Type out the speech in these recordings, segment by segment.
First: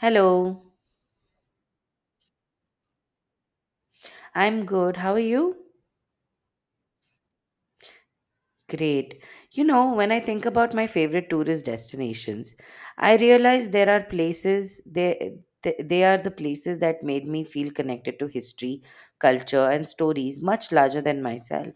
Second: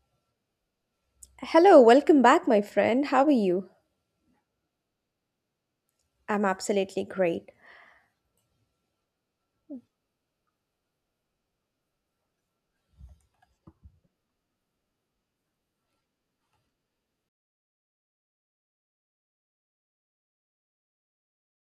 Hello, Hello, welcome back, my friend. How are you? I'm good. How are you? I'm absolutely great. Great. You know, when I think about my favorite tourist destinations, I realize there are places they are the places that made me feel connected to history, culture, and stories much larger than myself.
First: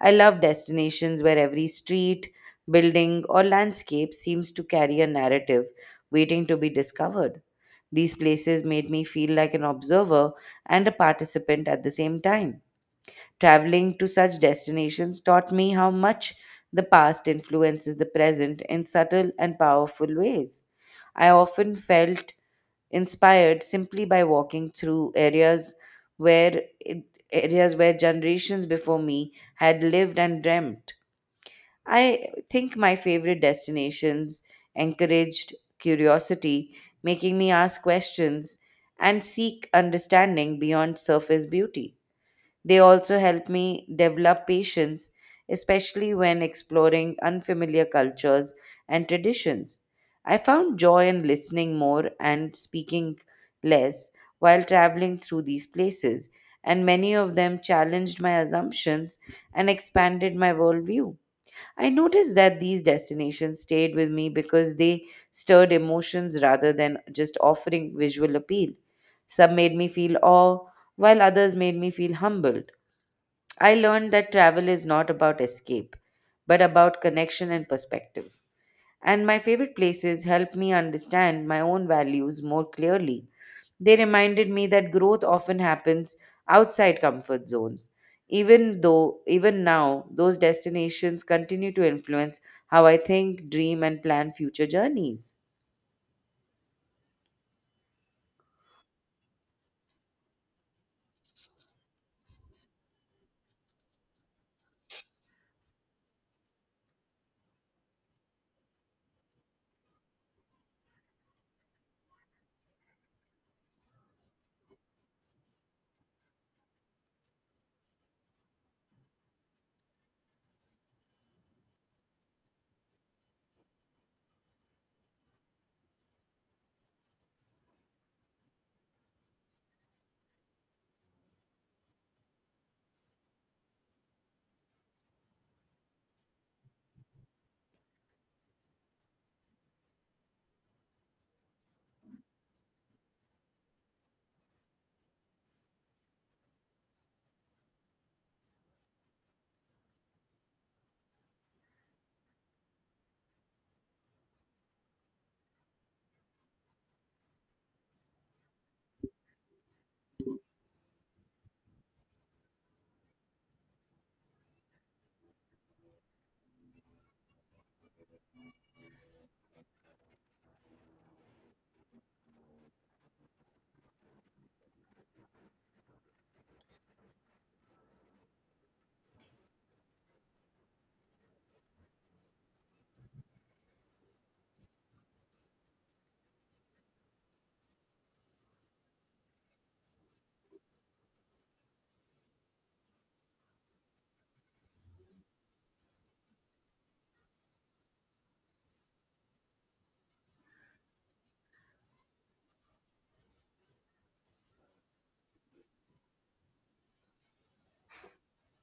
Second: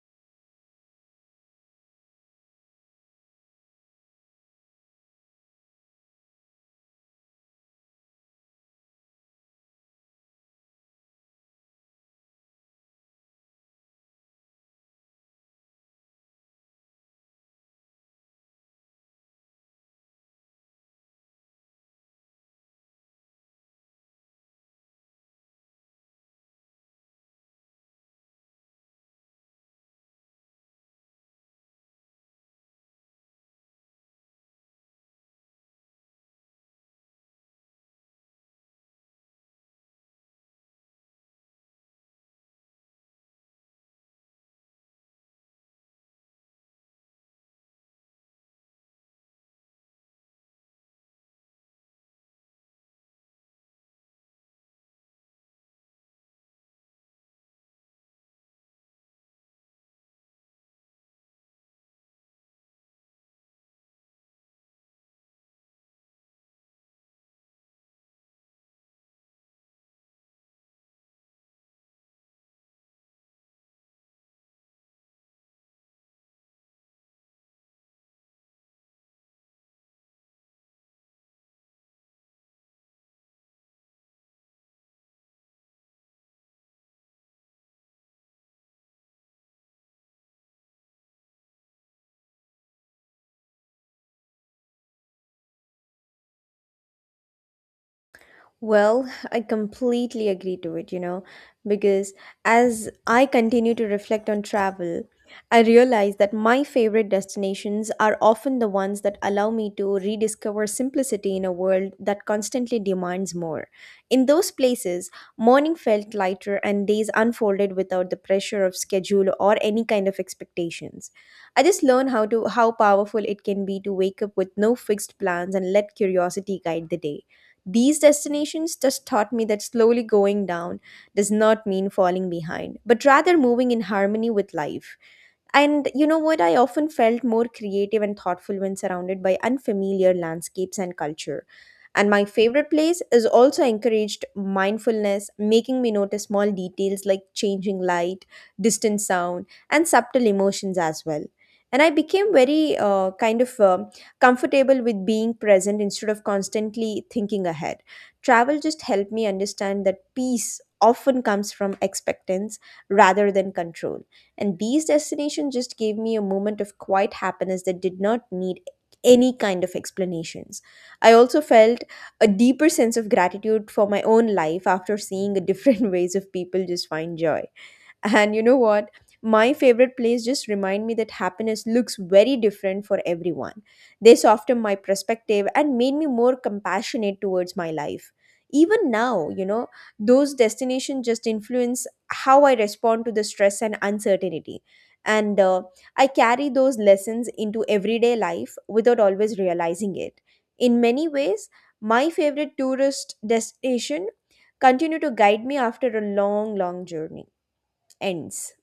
I love destinations where every street, building, or landscape seems to carry a narrative waiting to be discovered. These places made me feel like an observer and a participant at the same time. Traveling to such destinations taught me how much the past influences the present in subtle and powerful ways. I often felt inspired simply by walking through where areas where generations before me had lived and dreamt. I think my favorite destinations encouraged curiosity, making me ask questions and seek understanding beyond surface beauty. They also help me develop patience, especially when exploring unfamiliar cultures and traditions. I found joy in listening more and speaking less while traveling through these places, and many of them challenged my assumptions and expanded my worldview. I noticed that these destinations stayed with me because they stirred emotions rather than just offering visual appeal. Some made me feel awe, while others made me feel humbled. I learned that travel is not about escape, but about connection and perspective. And my favorite places helped me understand my own values more clearly. They reminded me that growth often happens outside comfort zones. Even now, those destinations continue to influence how I think, dream, and plan future journeys. Well, I completely agree to it, because as I continue to reflect on travel, I realize that my favorite destinations are often the ones that allow me to rediscover simplicity in a world that constantly demands more. In those places, morning felt lighter and days unfolded without the pressure of schedule or any kind of expectations. I just learned how powerful it can be to wake up with no fixed plans and let curiosity guide the day. These destinations just taught me that slowly going down does not mean falling behind, but rather moving in harmony with life. And you know what? I often felt more creative and thoughtful when surrounded by unfamiliar landscapes and culture. And my favorite place is also encouraged mindfulness, making me notice small details like changing light, distant sound, and subtle emotions as well. And I became very kind of comfortable with being present instead of constantly thinking ahead. Travel just helped me understand that peace often comes from expectance rather than control. And these destinations just gave me a moment of quiet happiness that did not need any kind of explanations. I also felt a deeper sense of gratitude for my own life after seeing the different ways of people just find joy, and you know what? My favorite plays just remind me that happiness looks very different for everyone. They softened my perspective and made me more compassionate towards my life. Even now, you know, those destinations just influence how I respond to the stress and uncertainty. And I carry those lessons into everyday life without always realizing it. In many ways, my favorite tourist destination continue to guide me after a long, long journey ends.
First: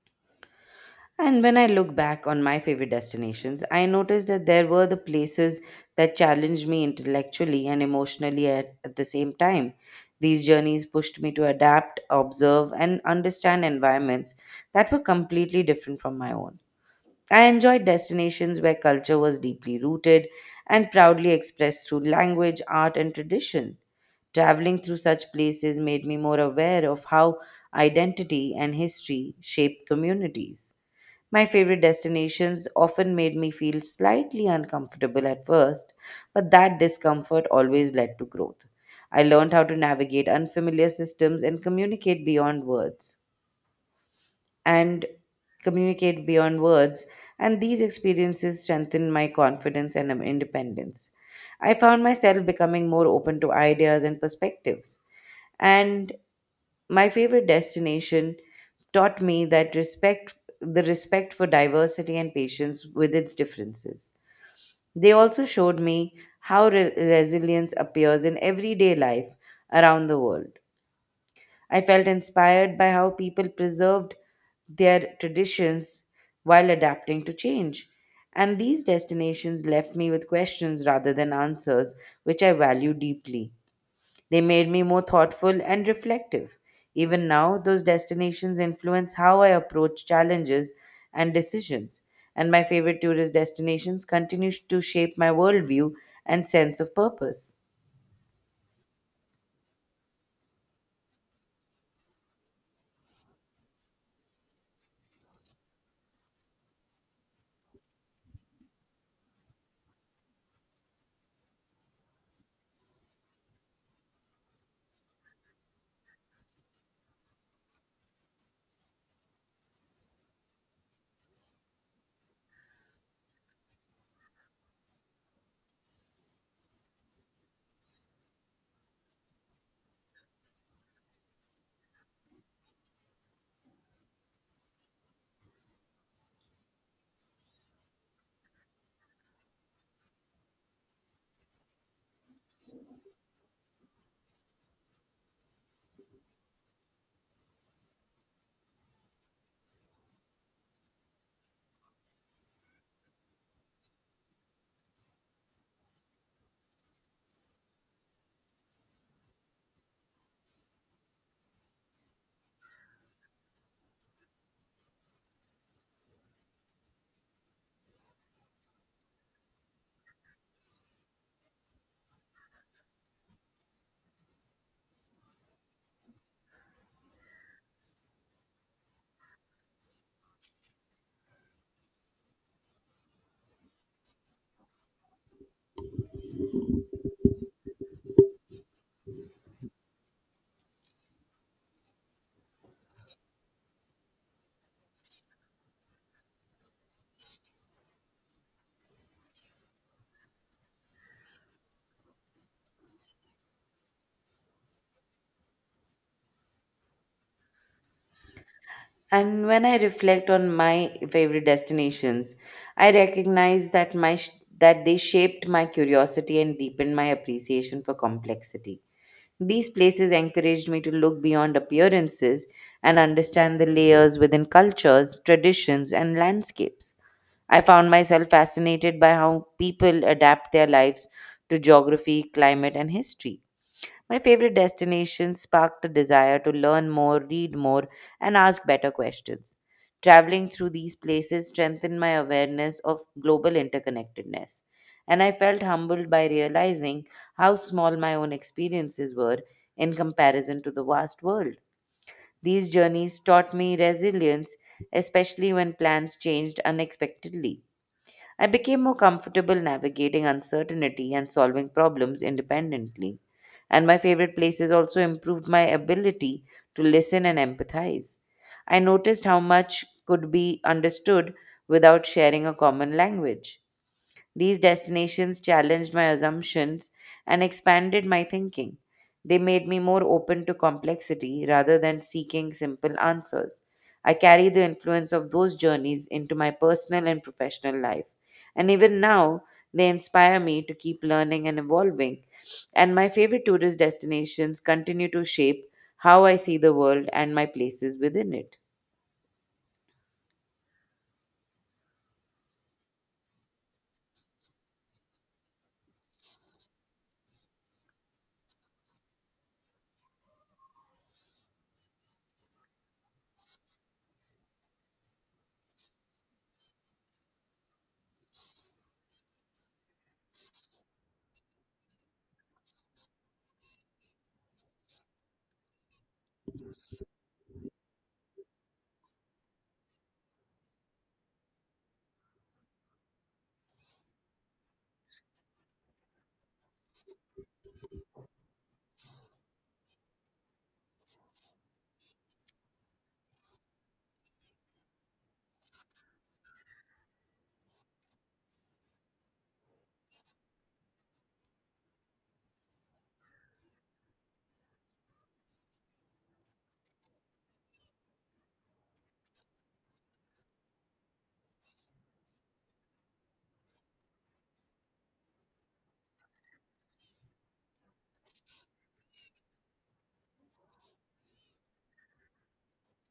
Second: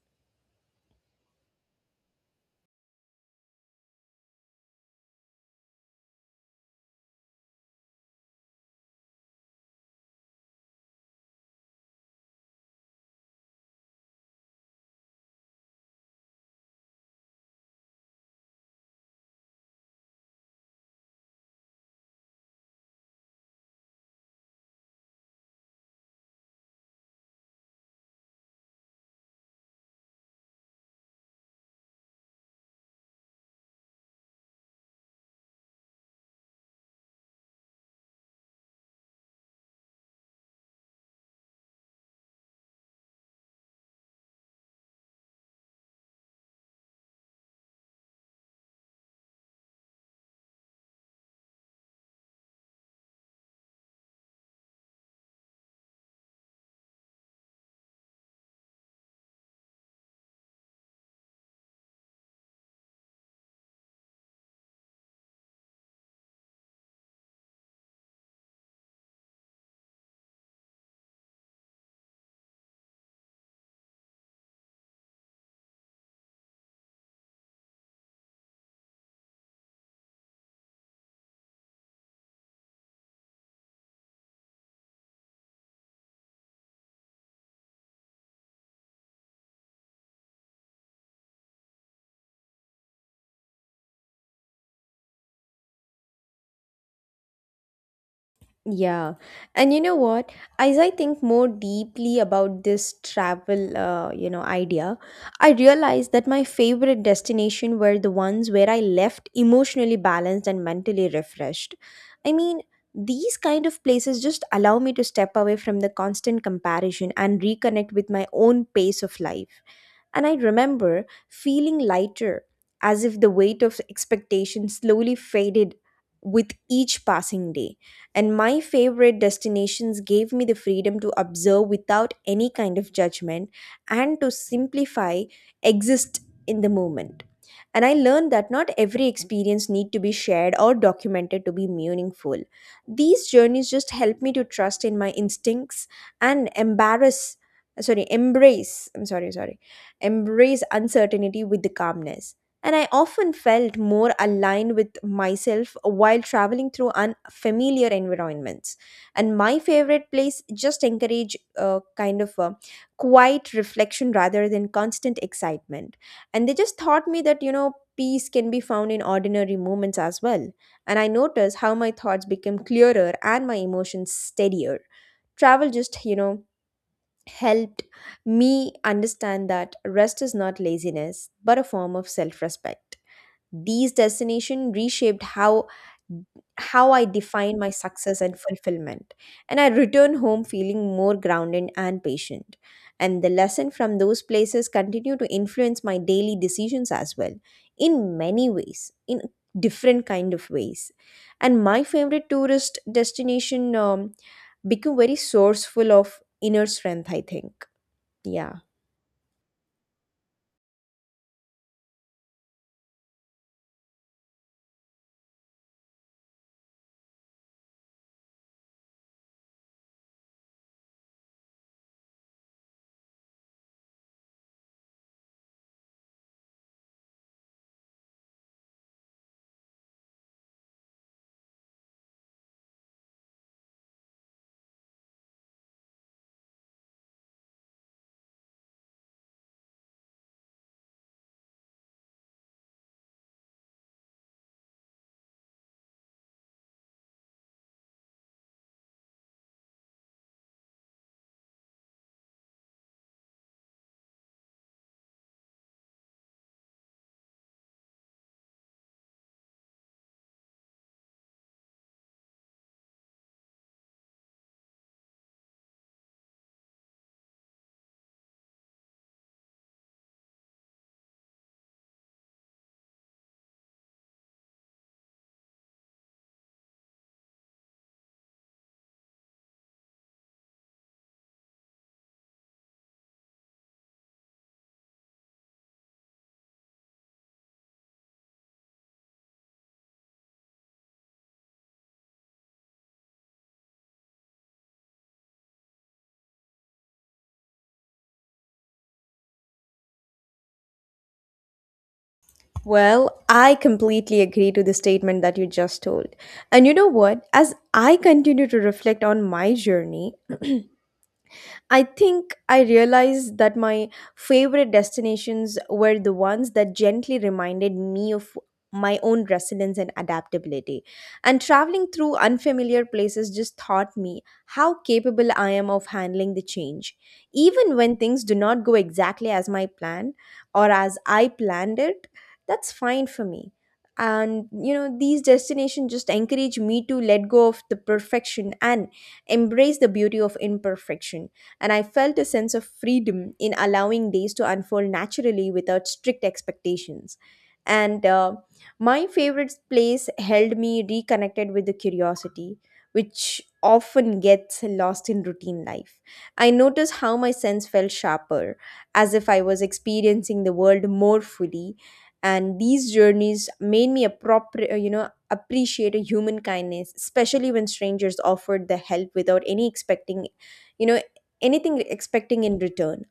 And when I look back on my favorite destinations, I noticed that there were the places that challenged me intellectually and emotionally at the same time. These journeys pushed me to adapt, observe, and understand environments that were completely different from my own. I enjoyed destinations where culture was deeply rooted and proudly expressed through language, art, and tradition. Traveling through such places made me more aware of how identity and history shape communities. My favorite destinations often made me feel slightly uncomfortable at first, but that discomfort always led to growth. I learned how to navigate unfamiliar systems and and communicate beyond words, and these experiences strengthened my confidence and independence. I found myself becoming more open to ideas and perspectives, and my favorite destination taught me that respect the respect for diversity and patience with its differences. They also showed me how resilience appears in everyday life around the world. I felt inspired by how people preserved their traditions while adapting to change. And these destinations left me with questions rather than answers, which I value deeply. They made me more thoughtful and reflective. Even now, those destinations influence how I approach challenges and decisions. And my favorite tourist destinations continue to shape my worldview and sense of purpose. Yeah. And you know what? As I think more deeply about this travel, idea, I realized that my favorite destination were the ones where I left emotionally balanced and mentally refreshed. I mean, these kind of places just allow me to step away from the constant comparison and reconnect with my own pace of life. And I remember feeling lighter, as if the weight of expectation slowly faded with each passing day. And my favorite destinations gave me the freedom to observe without any kind of judgment and to simplify, exist in the moment. And I learned that not every experience need to be shared or documented to be meaningful. These journeys just help me to trust in my instincts and embarrass, sorry, embrace, I'm sorry, sorry, embrace uncertainty with the calmness. And I often felt more aligned with myself while traveling through unfamiliar environments. And my favorite place just encourage a kind of a quiet reflection rather than constant excitement. And they just taught me that, you know, peace can be found in ordinary moments as well. And I noticed how my thoughts became clearer and my emotions steadier. Travel just, you know, helped me understand that rest is not laziness, but a form of self respect. These destinations reshaped how I define my success and fulfillment. And I return home feeling more grounded and patient. And the lesson from those places continue to influence my daily decisions as well, in many ways, in different kind of ways. And my favorite tourist destination become very sourceful of inner strength, I think. Yeah. And when I reflect on my favorite destinations, I recognize that they shaped my curiosity and deepened my appreciation for complexity. These places encouraged me to look beyond appearances and understand the layers within cultures, traditions, and landscapes. I found myself fascinated by how people adapt their lives to geography, climate, and history. My favorite destination sparked a desire to learn more, read more, and ask better questions. Traveling through these places strengthened my awareness of global interconnectedness, and I felt humbled by realizing how small my own experiences were in comparison to the vast world. These journeys taught me resilience, especially when plans changed unexpectedly. I became more comfortable navigating uncertainty and solving problems independently. And my favorite places also improved my ability to listen and empathize. I noticed how much could be understood without sharing a common language. These destinations challenged my assumptions and expanded my thinking. They made me more open to complexity rather than seeking simple answers. I carry the influence of those journeys into my personal and professional life. And even now, they inspire me to keep learning and evolving. And my favorite tourist destinations continue to shape how I see the world and my places within it. Well, I completely agree to the statement that you just told. And you know what? As I continue to reflect on my journey, I think I realized that my favorite destinations were the ones that gently reminded me of my own resilience and adaptability. And traveling through unfamiliar places just taught me how capable I am of handling the change. Even when things do not go exactly as my plan or as I planned it, that's fine for me. And you know, these destinations just encourage me to let go of the perfection and embrace the beauty of imperfection. And I felt a sense of freedom in allowing days to unfold naturally without strict expectations. And my favorite place held me reconnected with the curiosity, which often gets lost in routine life. I noticed how my sense felt sharper, as if I was experiencing the world more fully. And these journeys made me appropriate, you know, appreciate a human kindness, especially when strangers offered the help without any expecting, you know, anything expecting in return.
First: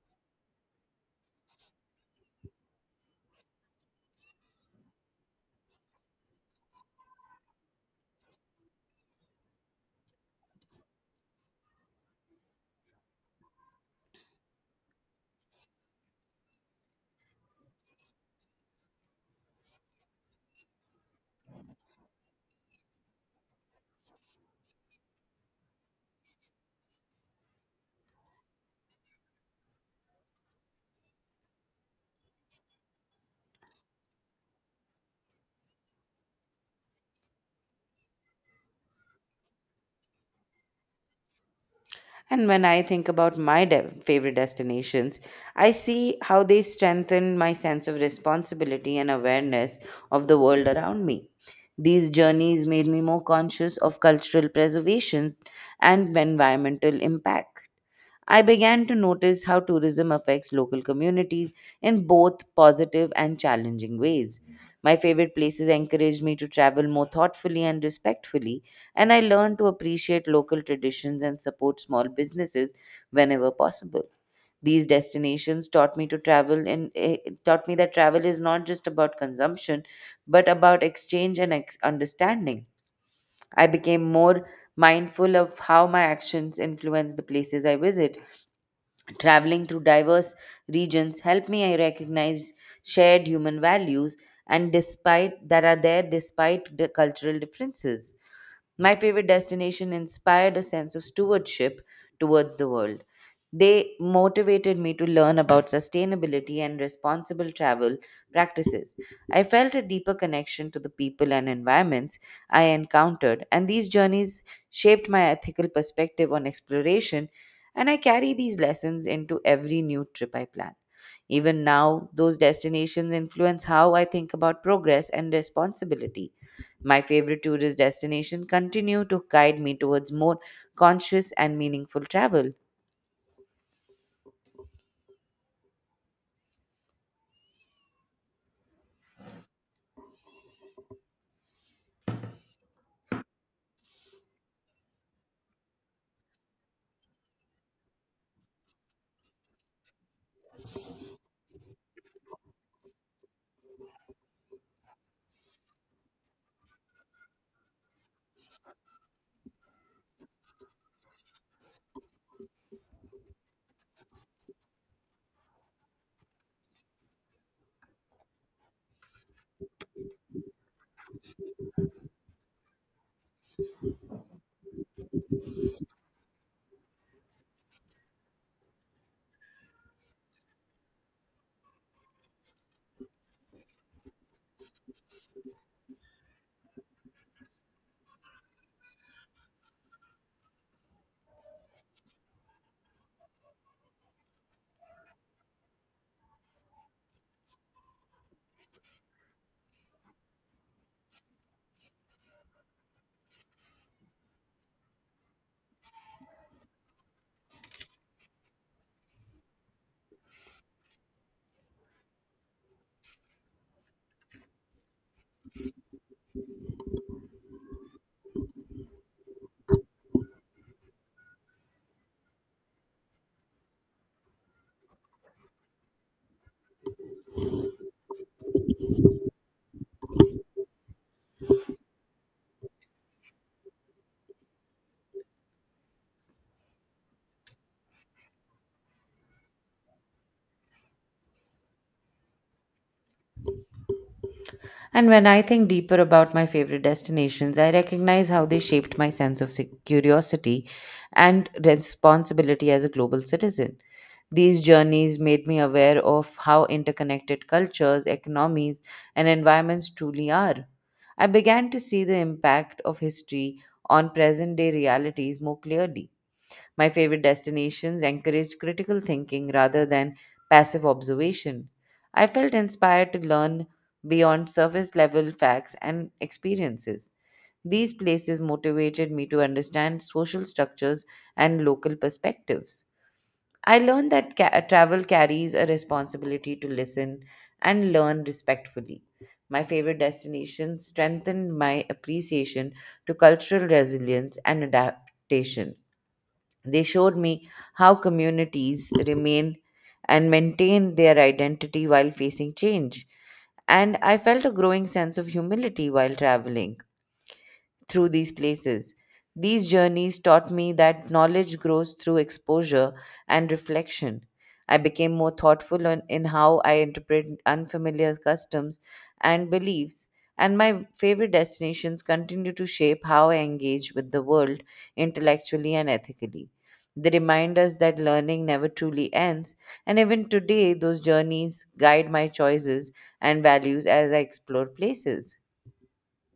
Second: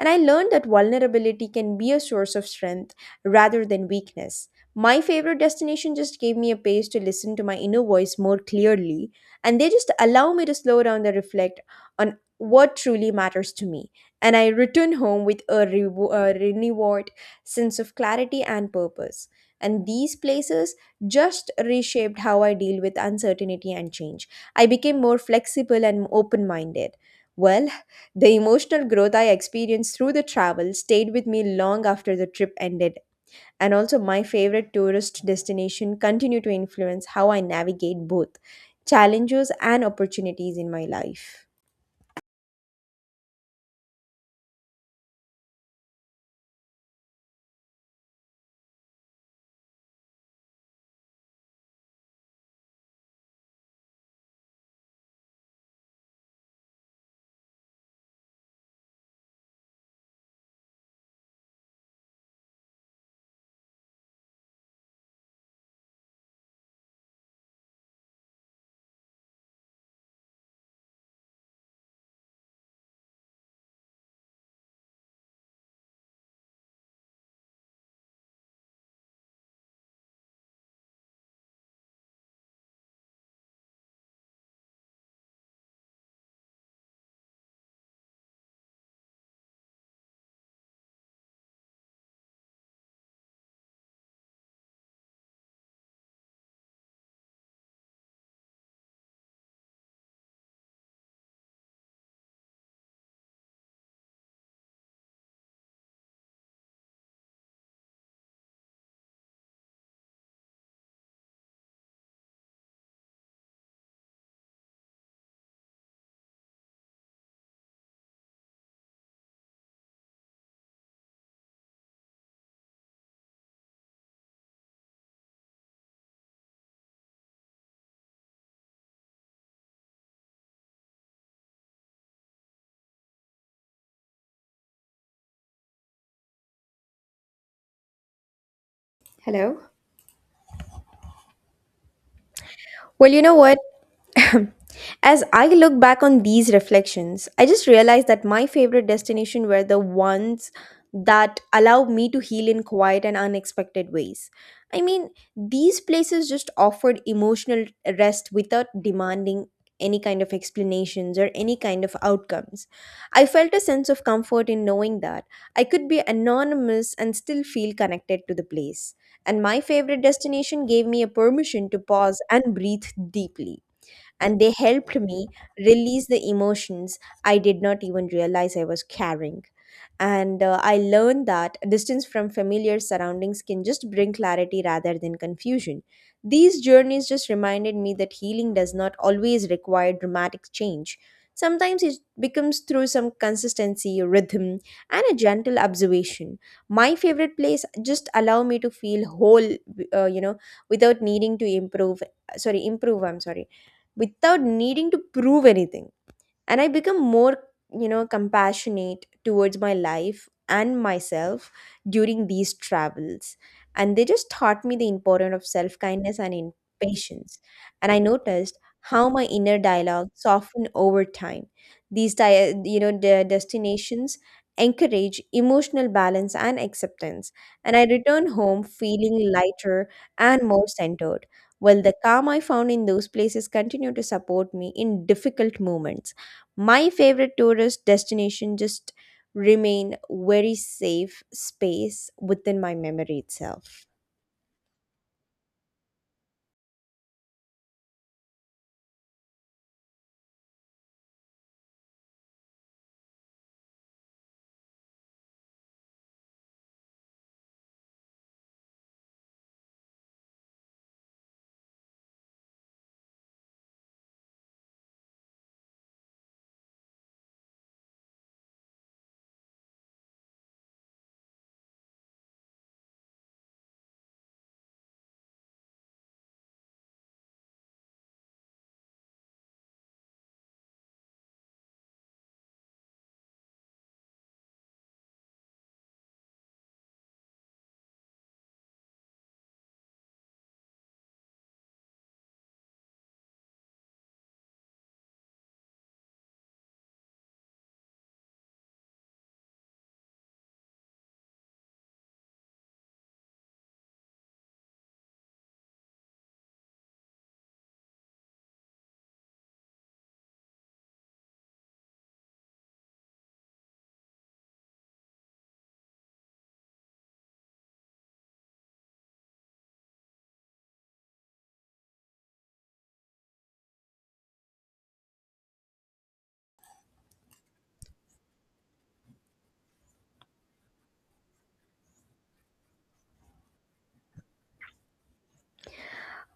And I learned that vulnerability can be a source of strength rather than weakness. My favorite destination just gave me a pace to listen to my inner voice more clearly, and they just allow me to slow down and reflect on what truly matters to me. And I return home with a, rewo- a renewed sense of clarity and purpose. And these places just reshaped how I deal with uncertainty and change. I became more flexible and open minded. Well, the emotional growth I experienced through the travel stayed with me long after the trip ended, and also my favorite tourist destination continue to influence how I navigate both challenges and opportunities in my life. And when I think about favorite destinations, I see how they strengthen my sense of responsibility and awareness of the world around me. These journeys made me more conscious of cultural preservation and environmental impact. I began to notice how tourism affects local communities in both positive and challenging ways. My favorite places encouraged me to travel more thoughtfully and respectfully, and I learned to appreciate local traditions and support small businesses whenever possible. These destinations taught me that travel is not just about consumption, but about exchange and understanding. I became more mindful of how my actions influence the places I visit. Traveling through diverse regions helped me I recognize shared human values and despite that are there despite the cultural differences. My favorite destination inspired a sense of stewardship towards the world. They motivated me to learn about sustainability and responsible travel practices. I felt a deeper connection to the people and environments I encountered, and these journeys shaped my ethical perspective on exploration, and I carry these lessons into every new trip I plan. Even now, those destinations influence how I think about progress and responsibility. My favorite tourist destination continue to guide me towards more conscious and meaningful travel. Hello. Well, you know what? As I look back on these reflections, I just realized that my favorite destinations were the ones that allowed me to heal in quiet and unexpected ways. I mean, these places just offered emotional rest without demanding any kind of explanations or any kind of outcomes. I felt a sense of comfort in knowing that I could be anonymous and still feel connected to the place. And my favorite destination gave me a permission to pause and breathe deeply. And they helped me release the emotions I did not even realize I was carrying. And I learned that distance from familiar surroundings can just bring clarity rather than confusion. These journeys just reminded me that healing does not always require dramatic change. Sometimes it becomes through some consistency, rhythm, and a gentle observation. My favorite place just allow me to feel whole, uh, you know, without needing to improve. Sorry, improve. I'm sorry, without needing to prove anything. And I become more, you know, compassionate towards my life and myself during these travels. And they just taught me the importance of self kindness and in patience. And I noticed how my inner dialogue softened over time. You know, the destinations encourage emotional balance and acceptance. And I return home feeling lighter and more centered. Well, the calm I found in those places continue to support me in difficult moments. My favorite tourist destination just remain very safe space within my memory itself. And when I think deeper about my favorite destinations, I recognize how they shaped my sense of curiosity and responsibility as a global citizen. These journeys made me aware of how interconnected cultures, economies, and environments truly are. I began to see the impact of history on present day realities more clearly. My favorite destinations encourage critical thinking rather than passive observation. I felt inspired to learn beyond surface level facts and experiences. These places motivated me to understand social structures and local perspectives. I learned travel carries a responsibility to listen and learn respectfully. My favorite destinations strengthened my appreciation to cultural resilience and adaptation. They showed me how communities remain and maintain their identity while facing change. And I felt a growing sense of humility while traveling through these places. These journeys taught me that knowledge grows through exposure and reflection. I became more thoughtful in how I interpret unfamiliar customs and beliefs, and my favorite destinations continue to shape how I engage with the world intellectually and ethically. They remind us that learning never truly ends, and even today, those journeys guide my choices and values as I explore places.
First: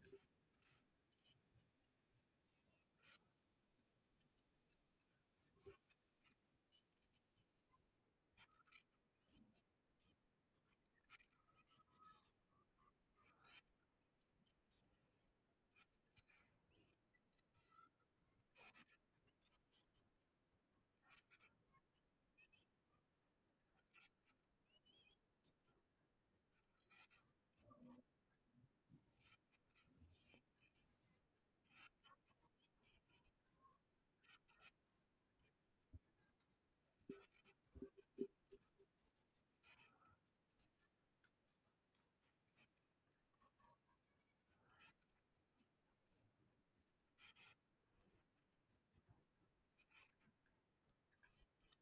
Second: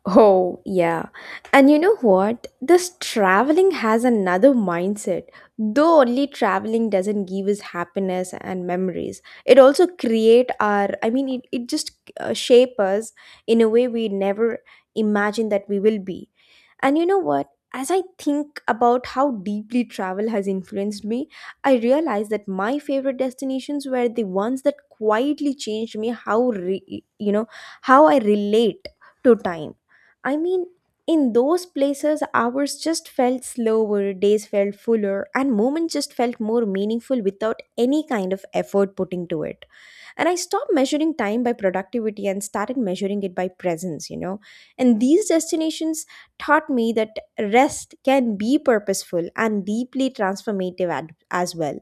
Oh, yeah. And you know what? This traveling has another mindset. Though only traveling doesn't give us happiness and memories, it also create our, I mean, it just shape us in a way we never imagined that we will be. And you know what? As I think about how deeply travel has influenced me, I realize that my favorite destinations were the ones that quietly changed me how, re- you know, how I relate to time. I mean, in those places, hours just felt slower, days felt fuller, and moments just felt more meaningful without any kind of effort putting to it. And I stopped measuring time by productivity and started measuring it by presence, you know. And these destinations taught me that rest can be purposeful and deeply transformative ad- as well.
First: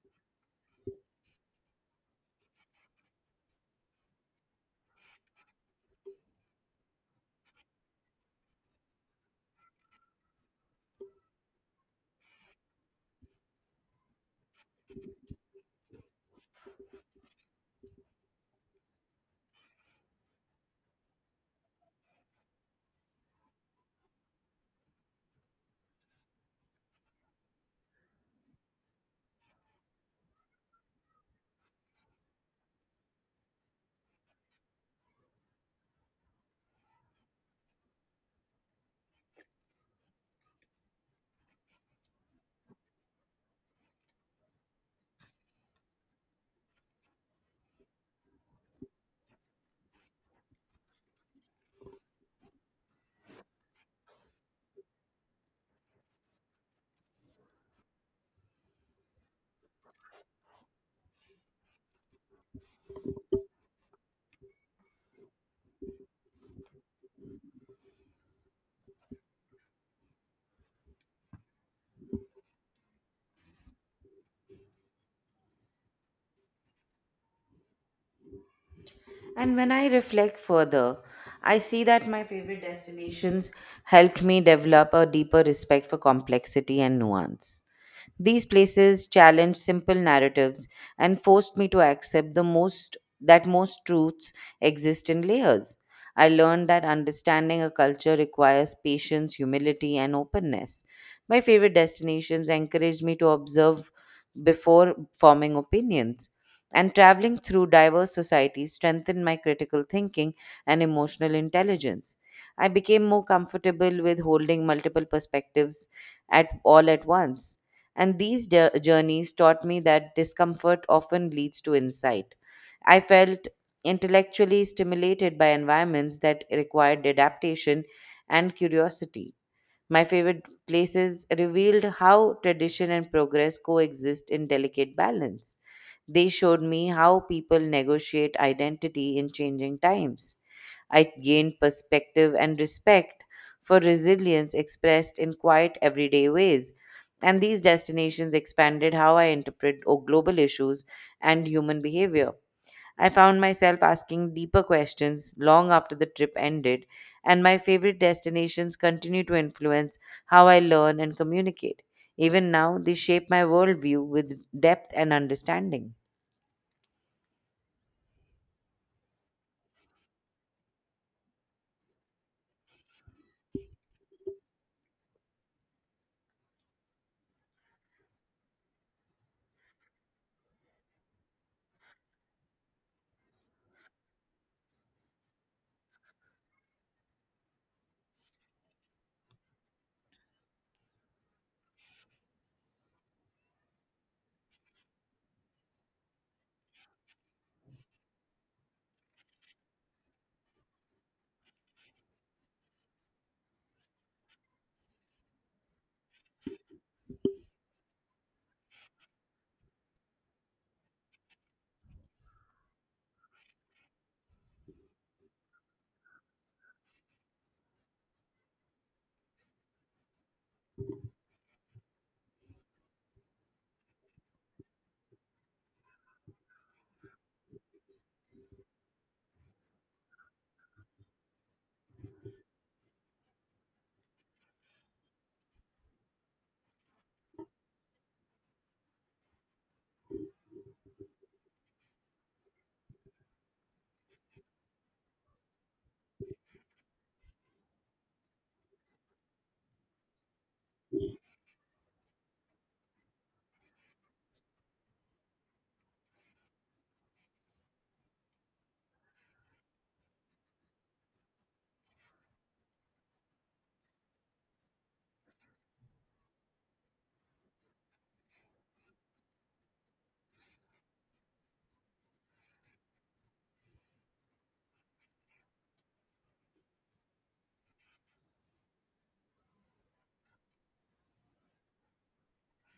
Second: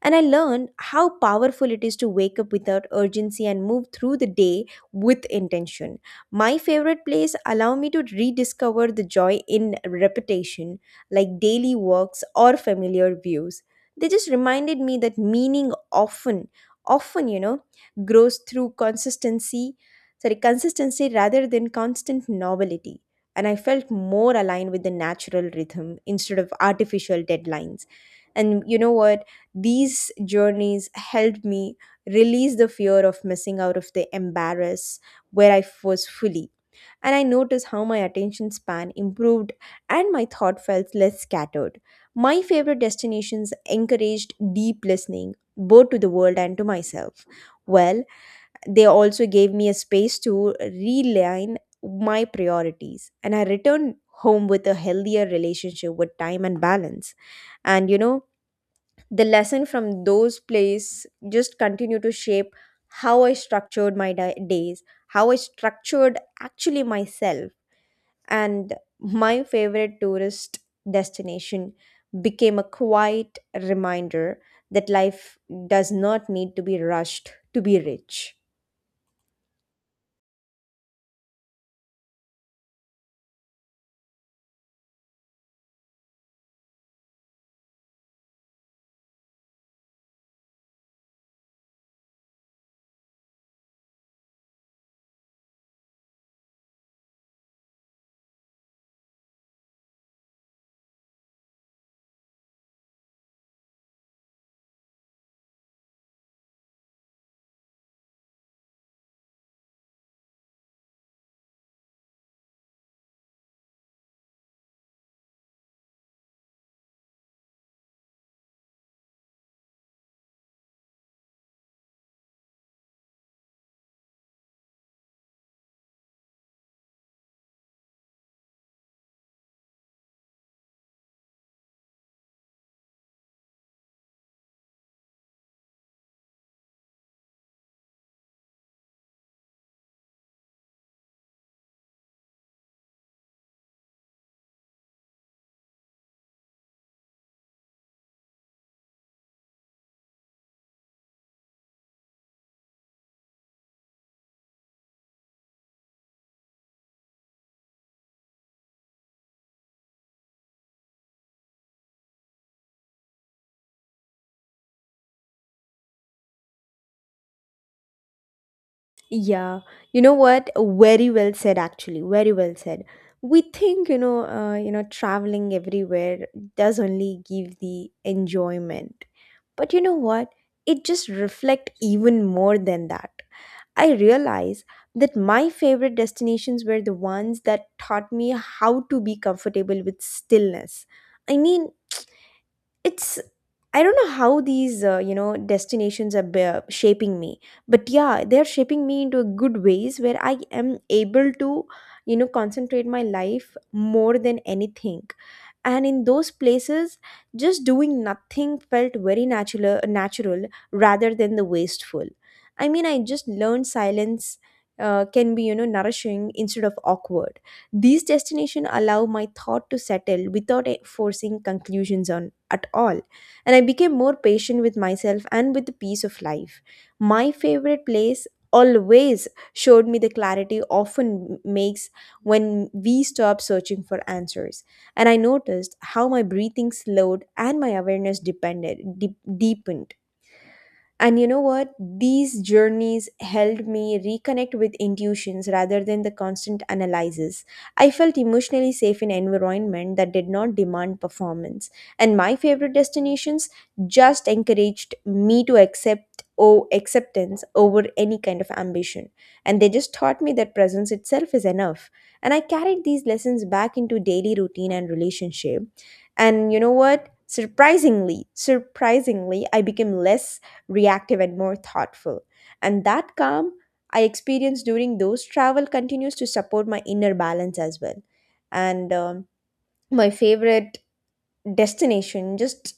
And I learned how powerful it is to wake up without urgency and move through the day with intention. My favorite place allow me to rediscover the joy in repetition, like daily walks or familiar views. They just reminded me that meaning often grows through consistency, sorry, consistency rather than constant novelty. And I felt more aligned with the natural rhythm instead of artificial deadlines. And you know what? These journeys helped me release the fear of missing out of the embarrass where I was fully. And I noticed how my attention span improved and my thought felt less scattered. My favorite destinations encouraged deep listening, both to the world and to myself. Well, they also gave me a space to realign my priorities, and I returned home with a healthier relationship with time and balance. And you know, the lesson from those plays just continue to shape how I structured my di- days how I structured actually myself. And my favorite tourist destination became a quiet reminder that life does not need to be rushed to be rich. And when I reflect further, I see that my favorite destinations helped me develop a deeper respect for complexity and nuance. These places challenged simple narratives and forced me to accept the most that most truths exist in layers. I learned that understanding a culture requires patience, humility, and openness. My favorite destinations encouraged me to observe before forming opinions and traveling through diverse societies strengthened my critical thinking and emotional intelligence. I became more comfortable with holding multiple perspectives at once. And these journeys taught me that discomfort often leads to insight. I felt intellectually stimulated by environments that required adaptation and curiosity. My favorite places revealed how tradition and progress coexist in delicate balance. They showed me how people negotiate identity in changing times. I gained perspective and respect for resilience expressed in quiet everyday ways. And these destinations expanded how I interpret global issues and human behavior. I found myself asking deeper questions long after the trip ended, and my favorite destinations continue to influence how I learn and communicate. Even now, they shape my worldview with depth and understanding. Yeah, you know what? Very well said, actually. Very well said. We think, you know, traveling everywhere does only give the enjoyment. But you know what? It just reflect even more than that. I realize that my favorite destinations were the ones that taught me how to be comfortable with stillness. I mean, it's I don't know how these destinations are shaping me, but yeah, they're shaping me into a good ways where I am able to, concentrate my life more than anything. And in those places, just doing nothing felt very natural, rather than the wasteful. I mean, I just learned silence can be, nourishing instead of awkward. These destinations allow my thought to settle without forcing conclusions on at all, and I became more patient with myself and with the peace of life. My favorite place always showed me the clarity often makes when we stop searching for answers. And I noticed how my breathing slowed and my awareness deepened. And you know what? These journeys helped me reconnect with intuitions rather than the constant analysis. I felt emotionally safe in environment that did not demand performance. And my favorite destinations just encouraged me to acceptance over any kind of ambition. And they just taught me that presence itself is enough. And I carried these lessons back into daily routine and relationship. And you know what? Surprisingly, surprisingly, I became less reactive and more thoughtful. And that calm I experience during those travel continues to support my inner balance as well. And my favorite destination just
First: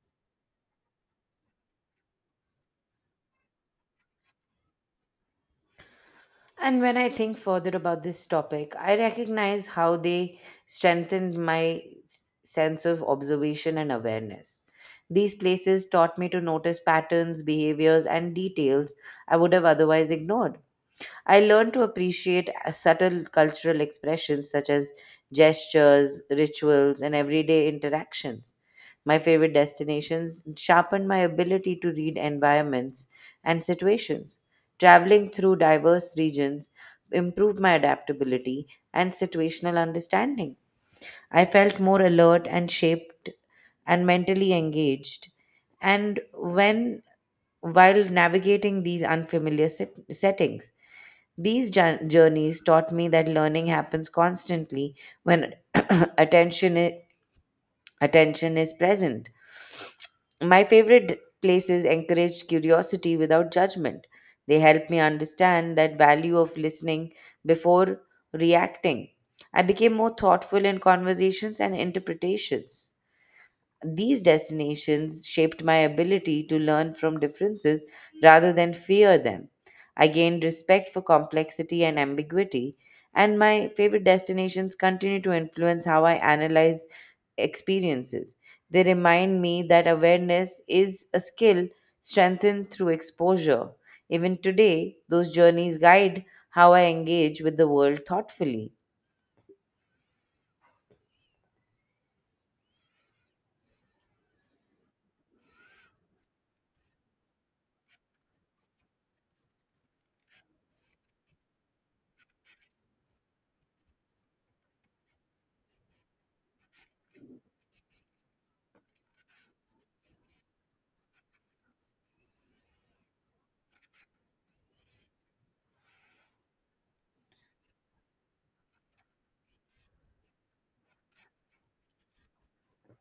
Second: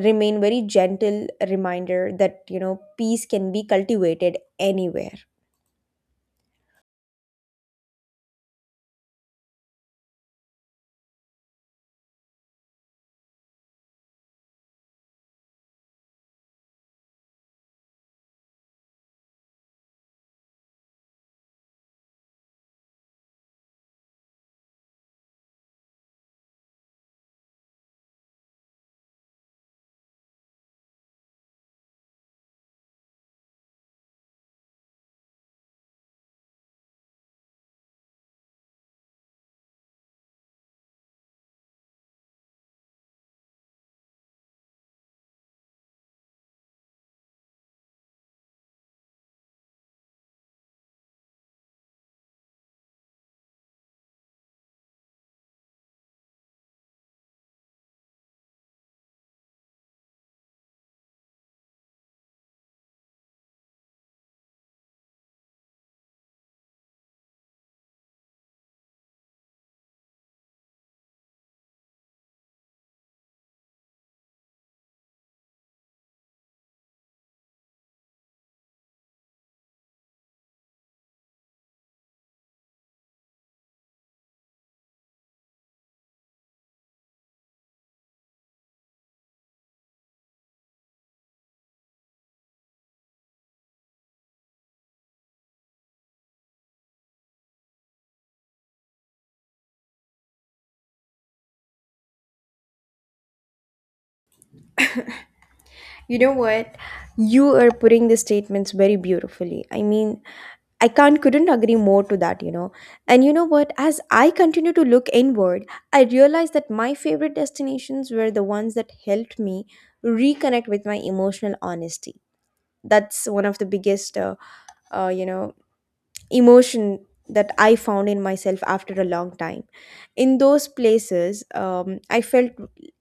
remain very gentle reminder that, peace can be cultivated anywhere. And when I think further about this topic, I recognize how they strengthened my sense of observation and awareness. These places taught me to notice patterns, behaviors, and details I would have otherwise ignored. I learned to appreciate subtle cultural expressions such as gestures, rituals, and everyday interactions. My favorite destinations sharpened my ability to read environments and situations. Traveling through diverse regions improved my adaptability and situational understanding. I felt more alert and shaped and mentally engaged and when while navigating these unfamiliar settings. These journeys taught me that learning happens constantly when attention is, attention is present. My favorite places encouraged curiosity without judgment. They helped me understand that value of listening before reacting. I became more thoughtful in conversations and interpretations. These destinations shaped my ability to learn from differences rather than fear them. I gained respect for complexity and ambiguity, and my favorite destinations continue to influence how I analyze experiences. They remind me that awareness is a skill strengthened through exposure. Even today, those journeys guide how I engage with the world thoughtfully. You know what? You are putting the statements very beautifully. I mean, I can't couldn't agree more to that, you know. And you know what? As I continue to look inward, I realized that my favorite destinations were the ones that helped me reconnect with my emotional honesty. That's one of the biggest, uh, you know, emotion that I found in myself after a long time. In those places, I felt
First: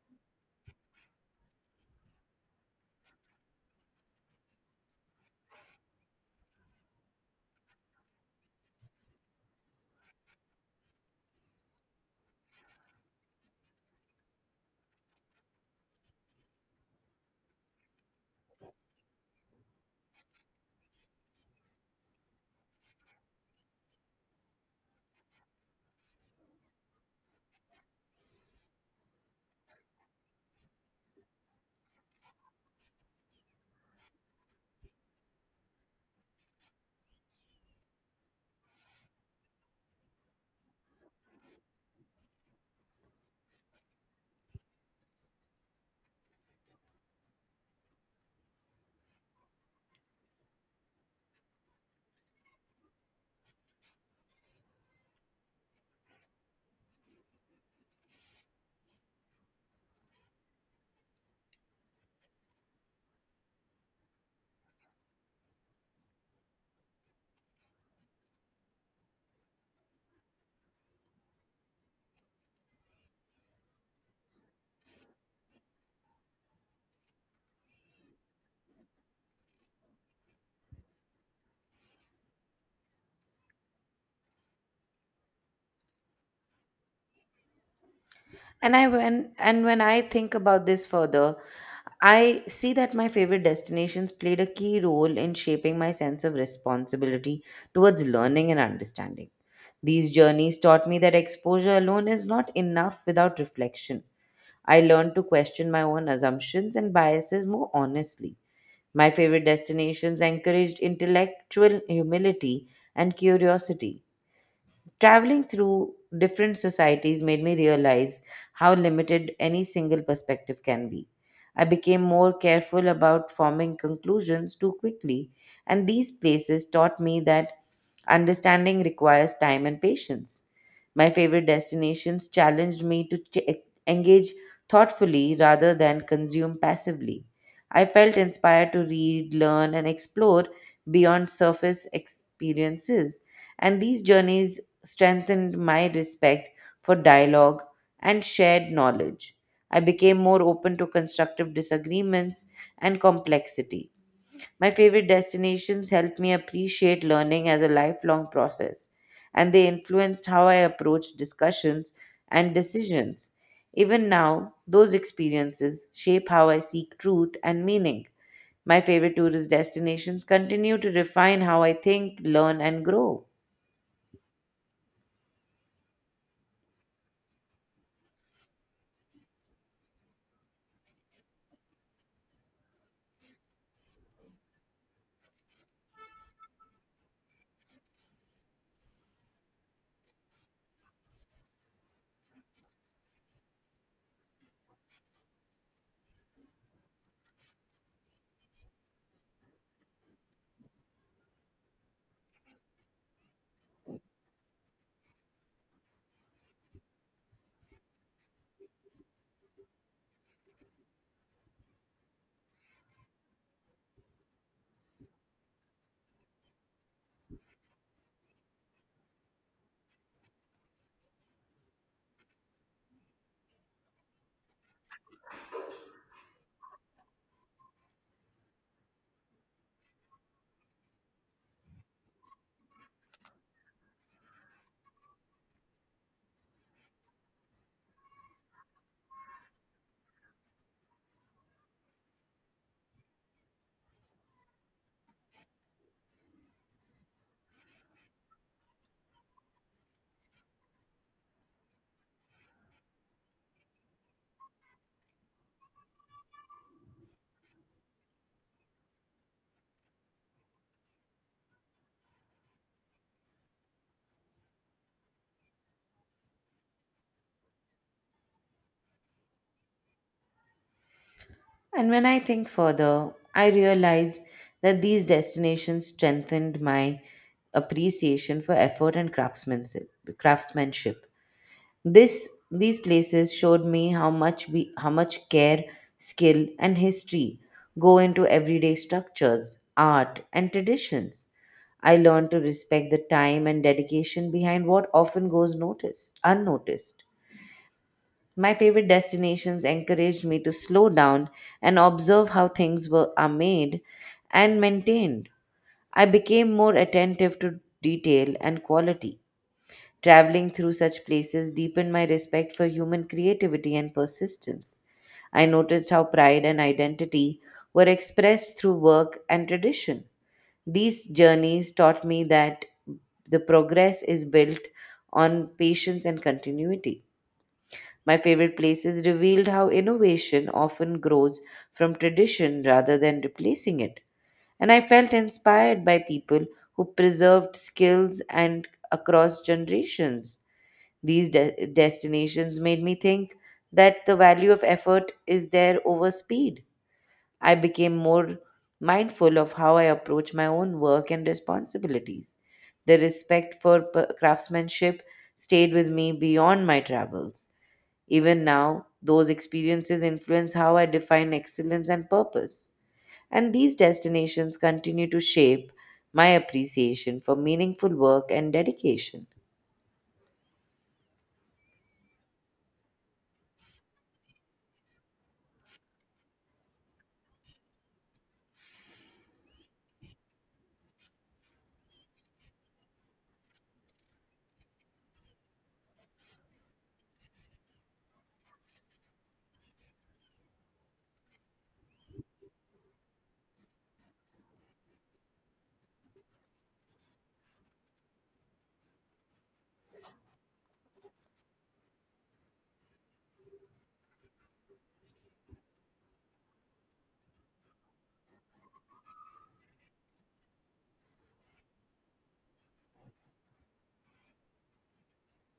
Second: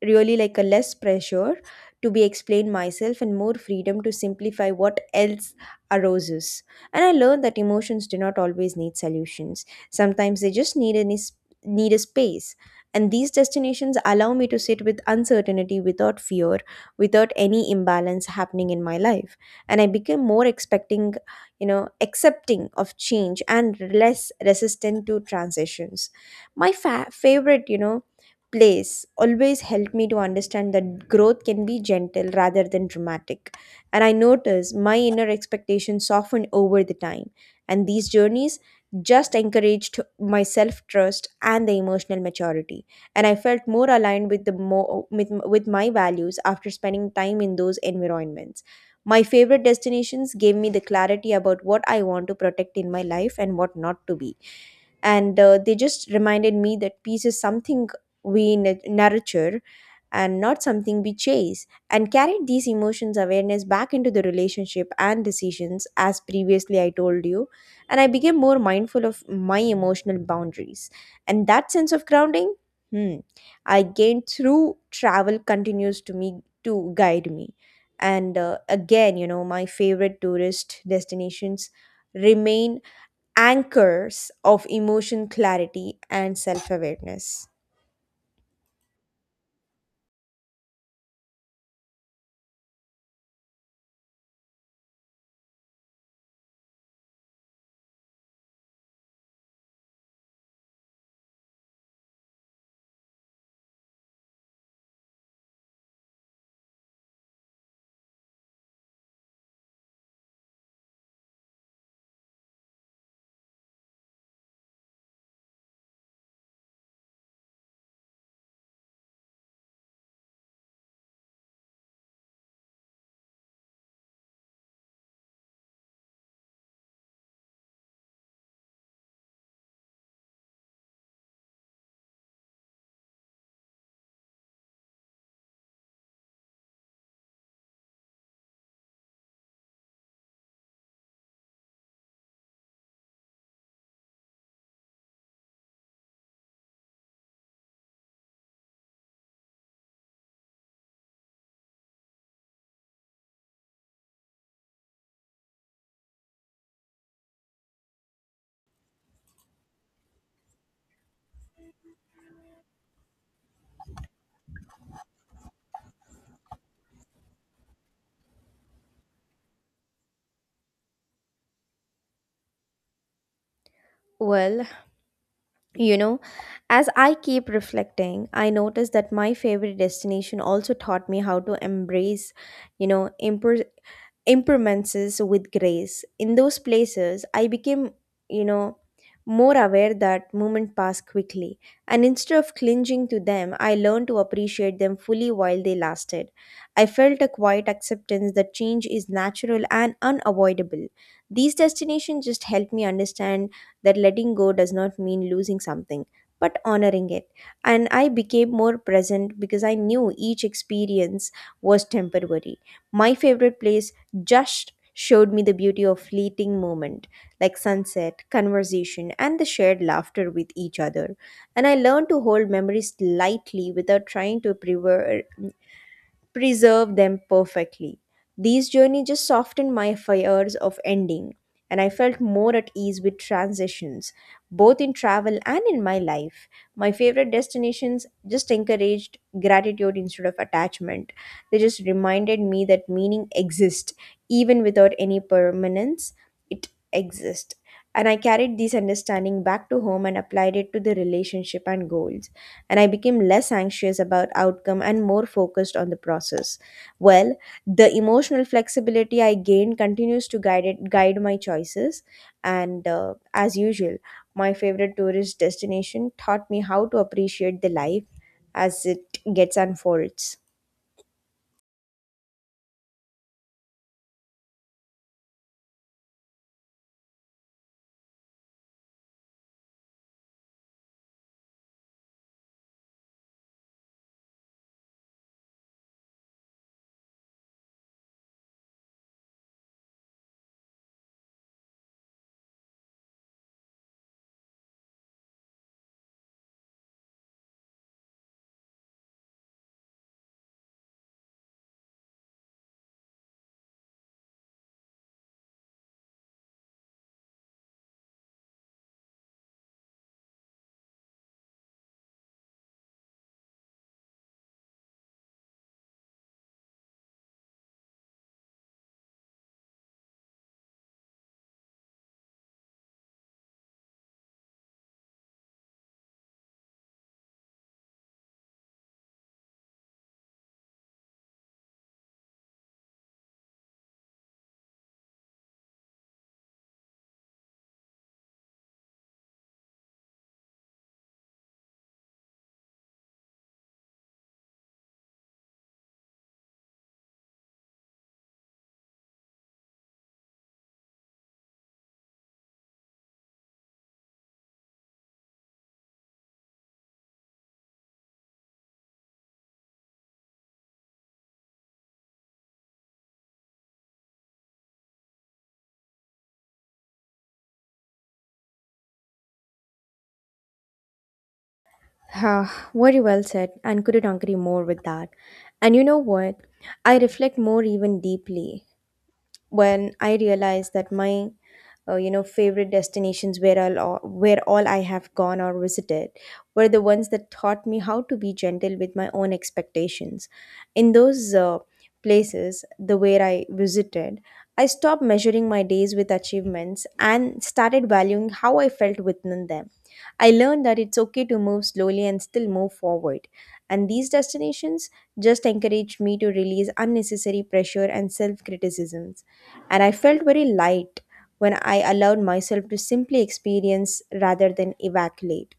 really like a less pressure to be explain myself and more freedom to simplify what else arises. And I learned that emotions do not always need solutions. Sometimes they just need a space. And these destinations allow me to sit with uncertainty without fear, without any imbalance happening in my life. And I became more expecting, accepting of change and less resistant to transitions. My favorite, place always helped me to understand that growth can be gentle rather than dramatic. And I noticed my inner expectations softened over the time. And these journeys just encouraged my self trust and the emotional maturity. And I felt more aligned with the more with my values after spending time in those environments. My favorite destinations gave me the clarity about what I want to protect in my life and what not to be. And they just reminded me that peace is something we nurture and not something we chase, and carried these emotions awareness back into the relationship and decisions, as previously I told you. And I became more mindful of my emotional boundaries. And that sense of grounding, hmm, I gained through travel continues to guide me. And again, you know, my favorite tourist destinations remain anchors of emotion clarity and self awareness. And when I think about this further, I see that my favorite destinations played a key role in shaping my sense of responsibility towards learning and understanding. These journeys taught me that exposure alone is not enough without reflection. I learned to question my own assumptions and biases more honestly. My favorite destinations encouraged intellectual humility and curiosity. Traveling through different societies made me realize how limited any single perspective can be. I became more careful about forming conclusions too quickly, and these places taught me that understanding requires time and patience. My favorite destinations challenged me to engage thoughtfully rather than consume passively. I felt inspired to read, learn, and explore beyond surface experiences, and these journeys strengthened my respect for dialogue and shared knowledge. I became more open to constructive disagreements and complexity. My favorite destinations helped me appreciate learning as a lifelong process, and they influenced how I approach discussions and decisions. Even now, those experiences shape how I seek truth and meaning. My favorite tourist destinations continue to refine how I think, learn, and grow. Well, you know, as I keep reflecting, I notice that my favorite destination also taught me how to embrace, you know, impermanences with grace. In those places, I became, you know, more aware that moments pass quickly, and instead of clinging to them, I learned to appreciate them fully while they lasted. I felt a quiet acceptance that change is natural and unavoidable. These destinations just helped me understand that letting go does not mean losing something, but honoring it. And I became more present because I knew each experience was temporary. My favorite place just showed me the beauty of fleeting moment like sunset conversation and the shared laughter with each other. And I learned to hold memories lightly without trying to preserve them perfectly. These journeys just softened my fears of ending, and I felt more at ease with transitions, both in travel and in my life. My favorite destinations just encouraged gratitude instead of attachment. They just reminded me that meaning exists, even without any permanence, it exists. And I carried this understanding back to home and applied it to the relationship and goals, and I became less anxious about outcome and more focused on the process. Well, the emotional flexibility I gained continues to guide my choices, and as usual, my favorite tourist destination taught me how to appreciate the life as it gets unfolds. And when I think further, I realize that these destinations strengthened my appreciation for effort and craftsmanship. Craftsmanship. This these places showed me how much care, skill, and history go into everyday structures, art, and traditions. I learned to respect the time and dedication behind what often goes noticed unnoticed. My favorite destinations encouraged me to slow down and observe how things are made and maintained. I became more attentive to detail and quality. Traveling through such places deepened my respect for human creativity and persistence. I noticed how pride and identity were expressed through work and tradition. These journeys taught me that the progress is built on patience and continuity. My favorite places revealed how innovation often grows from tradition rather than replacing it. And I felt inspired by people who preserved skills and across generations. These destinations made me think that the value of effort is there over speed. I became more mindful of how I approach my own work and responsibilities. The respect for craftsmanship stayed with me beyond my travels. Even now, those experiences influence how I define excellence and purpose. And these destinations continue to shape my appreciation for meaningful work and dedication. Ah, very well said, and couldn't agree more with that. And you know what? I reflect more even deeply when I realized that my favorite destinations where all I have gone or visited were the ones that taught me how to be gentle with my own expectations. In those places, the where I visited, I stopped measuring my days with achievements and started valuing how I felt within them. I learned that it's okay to move slowly and still move forward. And these destinations just encouraged me to release unnecessary pressure and self criticisms. And I felt very light when I allowed myself to simply experience rather than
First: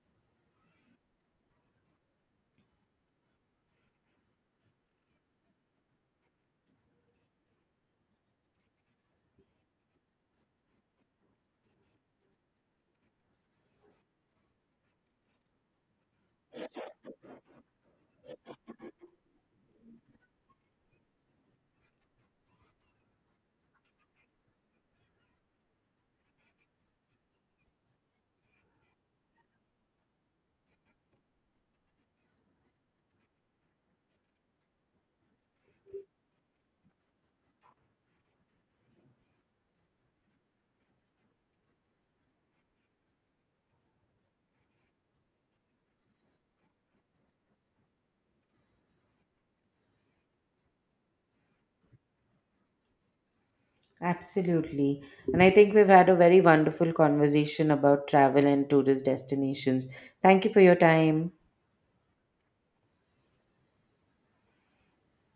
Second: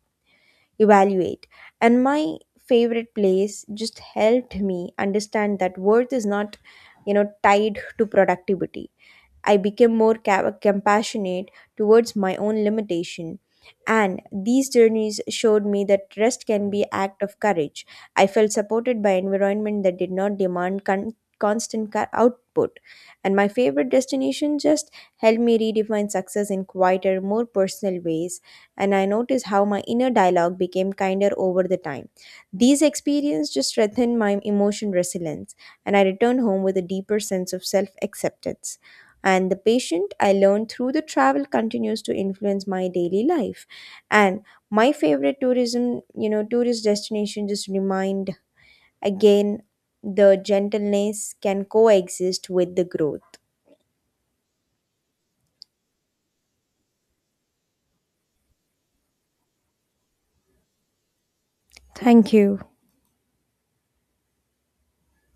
evaluate. And my favorite place just helped me understand that worth is not, you know, tied to productivity. I became more compassionate towards my own limitation. And these journeys showed me that rest can be act of courage. I felt supported by environment that did not demand constant output. And my favorite destination just helped me redefine success in quieter, more personal ways. And I noticed how my inner dialogue became kinder over the time. These experiences just strengthened my emotion resilience, and I returned home with a deeper sense of self acceptance, and the patient I learned through the travel continues to influence my daily life. And my favorite tourism, you know, tourist destination just remind again the gentleness can coexist with the growth. Absolutely. And I think we've had a very wonderful conversation about travel and tourist destinations. Thank you for your time. Thank you.